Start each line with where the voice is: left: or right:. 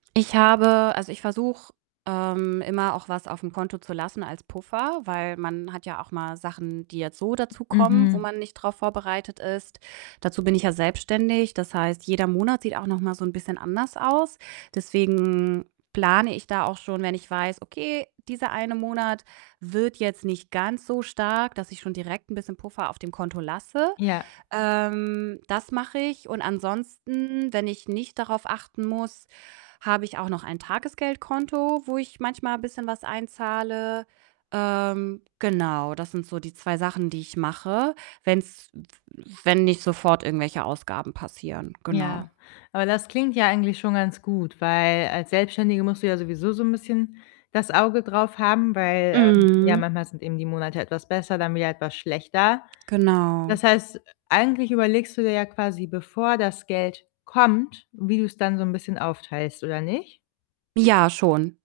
right: Ich habe also, ich versuche, ähm, immer auch was aufm Konto zu lassen als Puffer, weil man hat ja auch mal Sachen, die jetzt so dazukommen, wo
left: Mhm.
right: man nicht drauf vorbereitet ist. Dazu bin ich ja selbstständig, das heißt, jeder Monat sieht auch noch mal so 'n bisschen anders aus. Deswegen plane ich da auch schon, wenn ich weiß: „Okay, dieser eine Monat wird jetzt nicht ganz so stark,“ dass ich schon direkt 'n bisschen Puffer auf dem Konto lasse.
left: Ja.
right: Ähm, das mache ich und ansonsten, wenn ich nicht darauf achten muss, habe ich auch noch ein Tagesgeldkonto, wo ich manchmal bisschen was einzahle. Ähm, genau, das sind so die 2 Sachen, die ich mache, wenn's w wenn nicht sofort irgendwelche Ausgaben passieren. Genau.
left: Ja, aber das klingt ja eigentlich schon ganz gut, weil als Selbstständige musst du ja sowieso so 'n bisschen das Auge drauf haben, weil, ähm, ja,
right: Mhm.
left: manchmal sind eben die Monate etwas besser, dann wieder etwas schlechter.
right: Genau.
left: Das heißt, äh, eigentlich überlegst du dir ja quasi bevor das Geld kommt, wie du's dann so 'n bisschen aufteilst, oder nicht?
right: Ja, schon.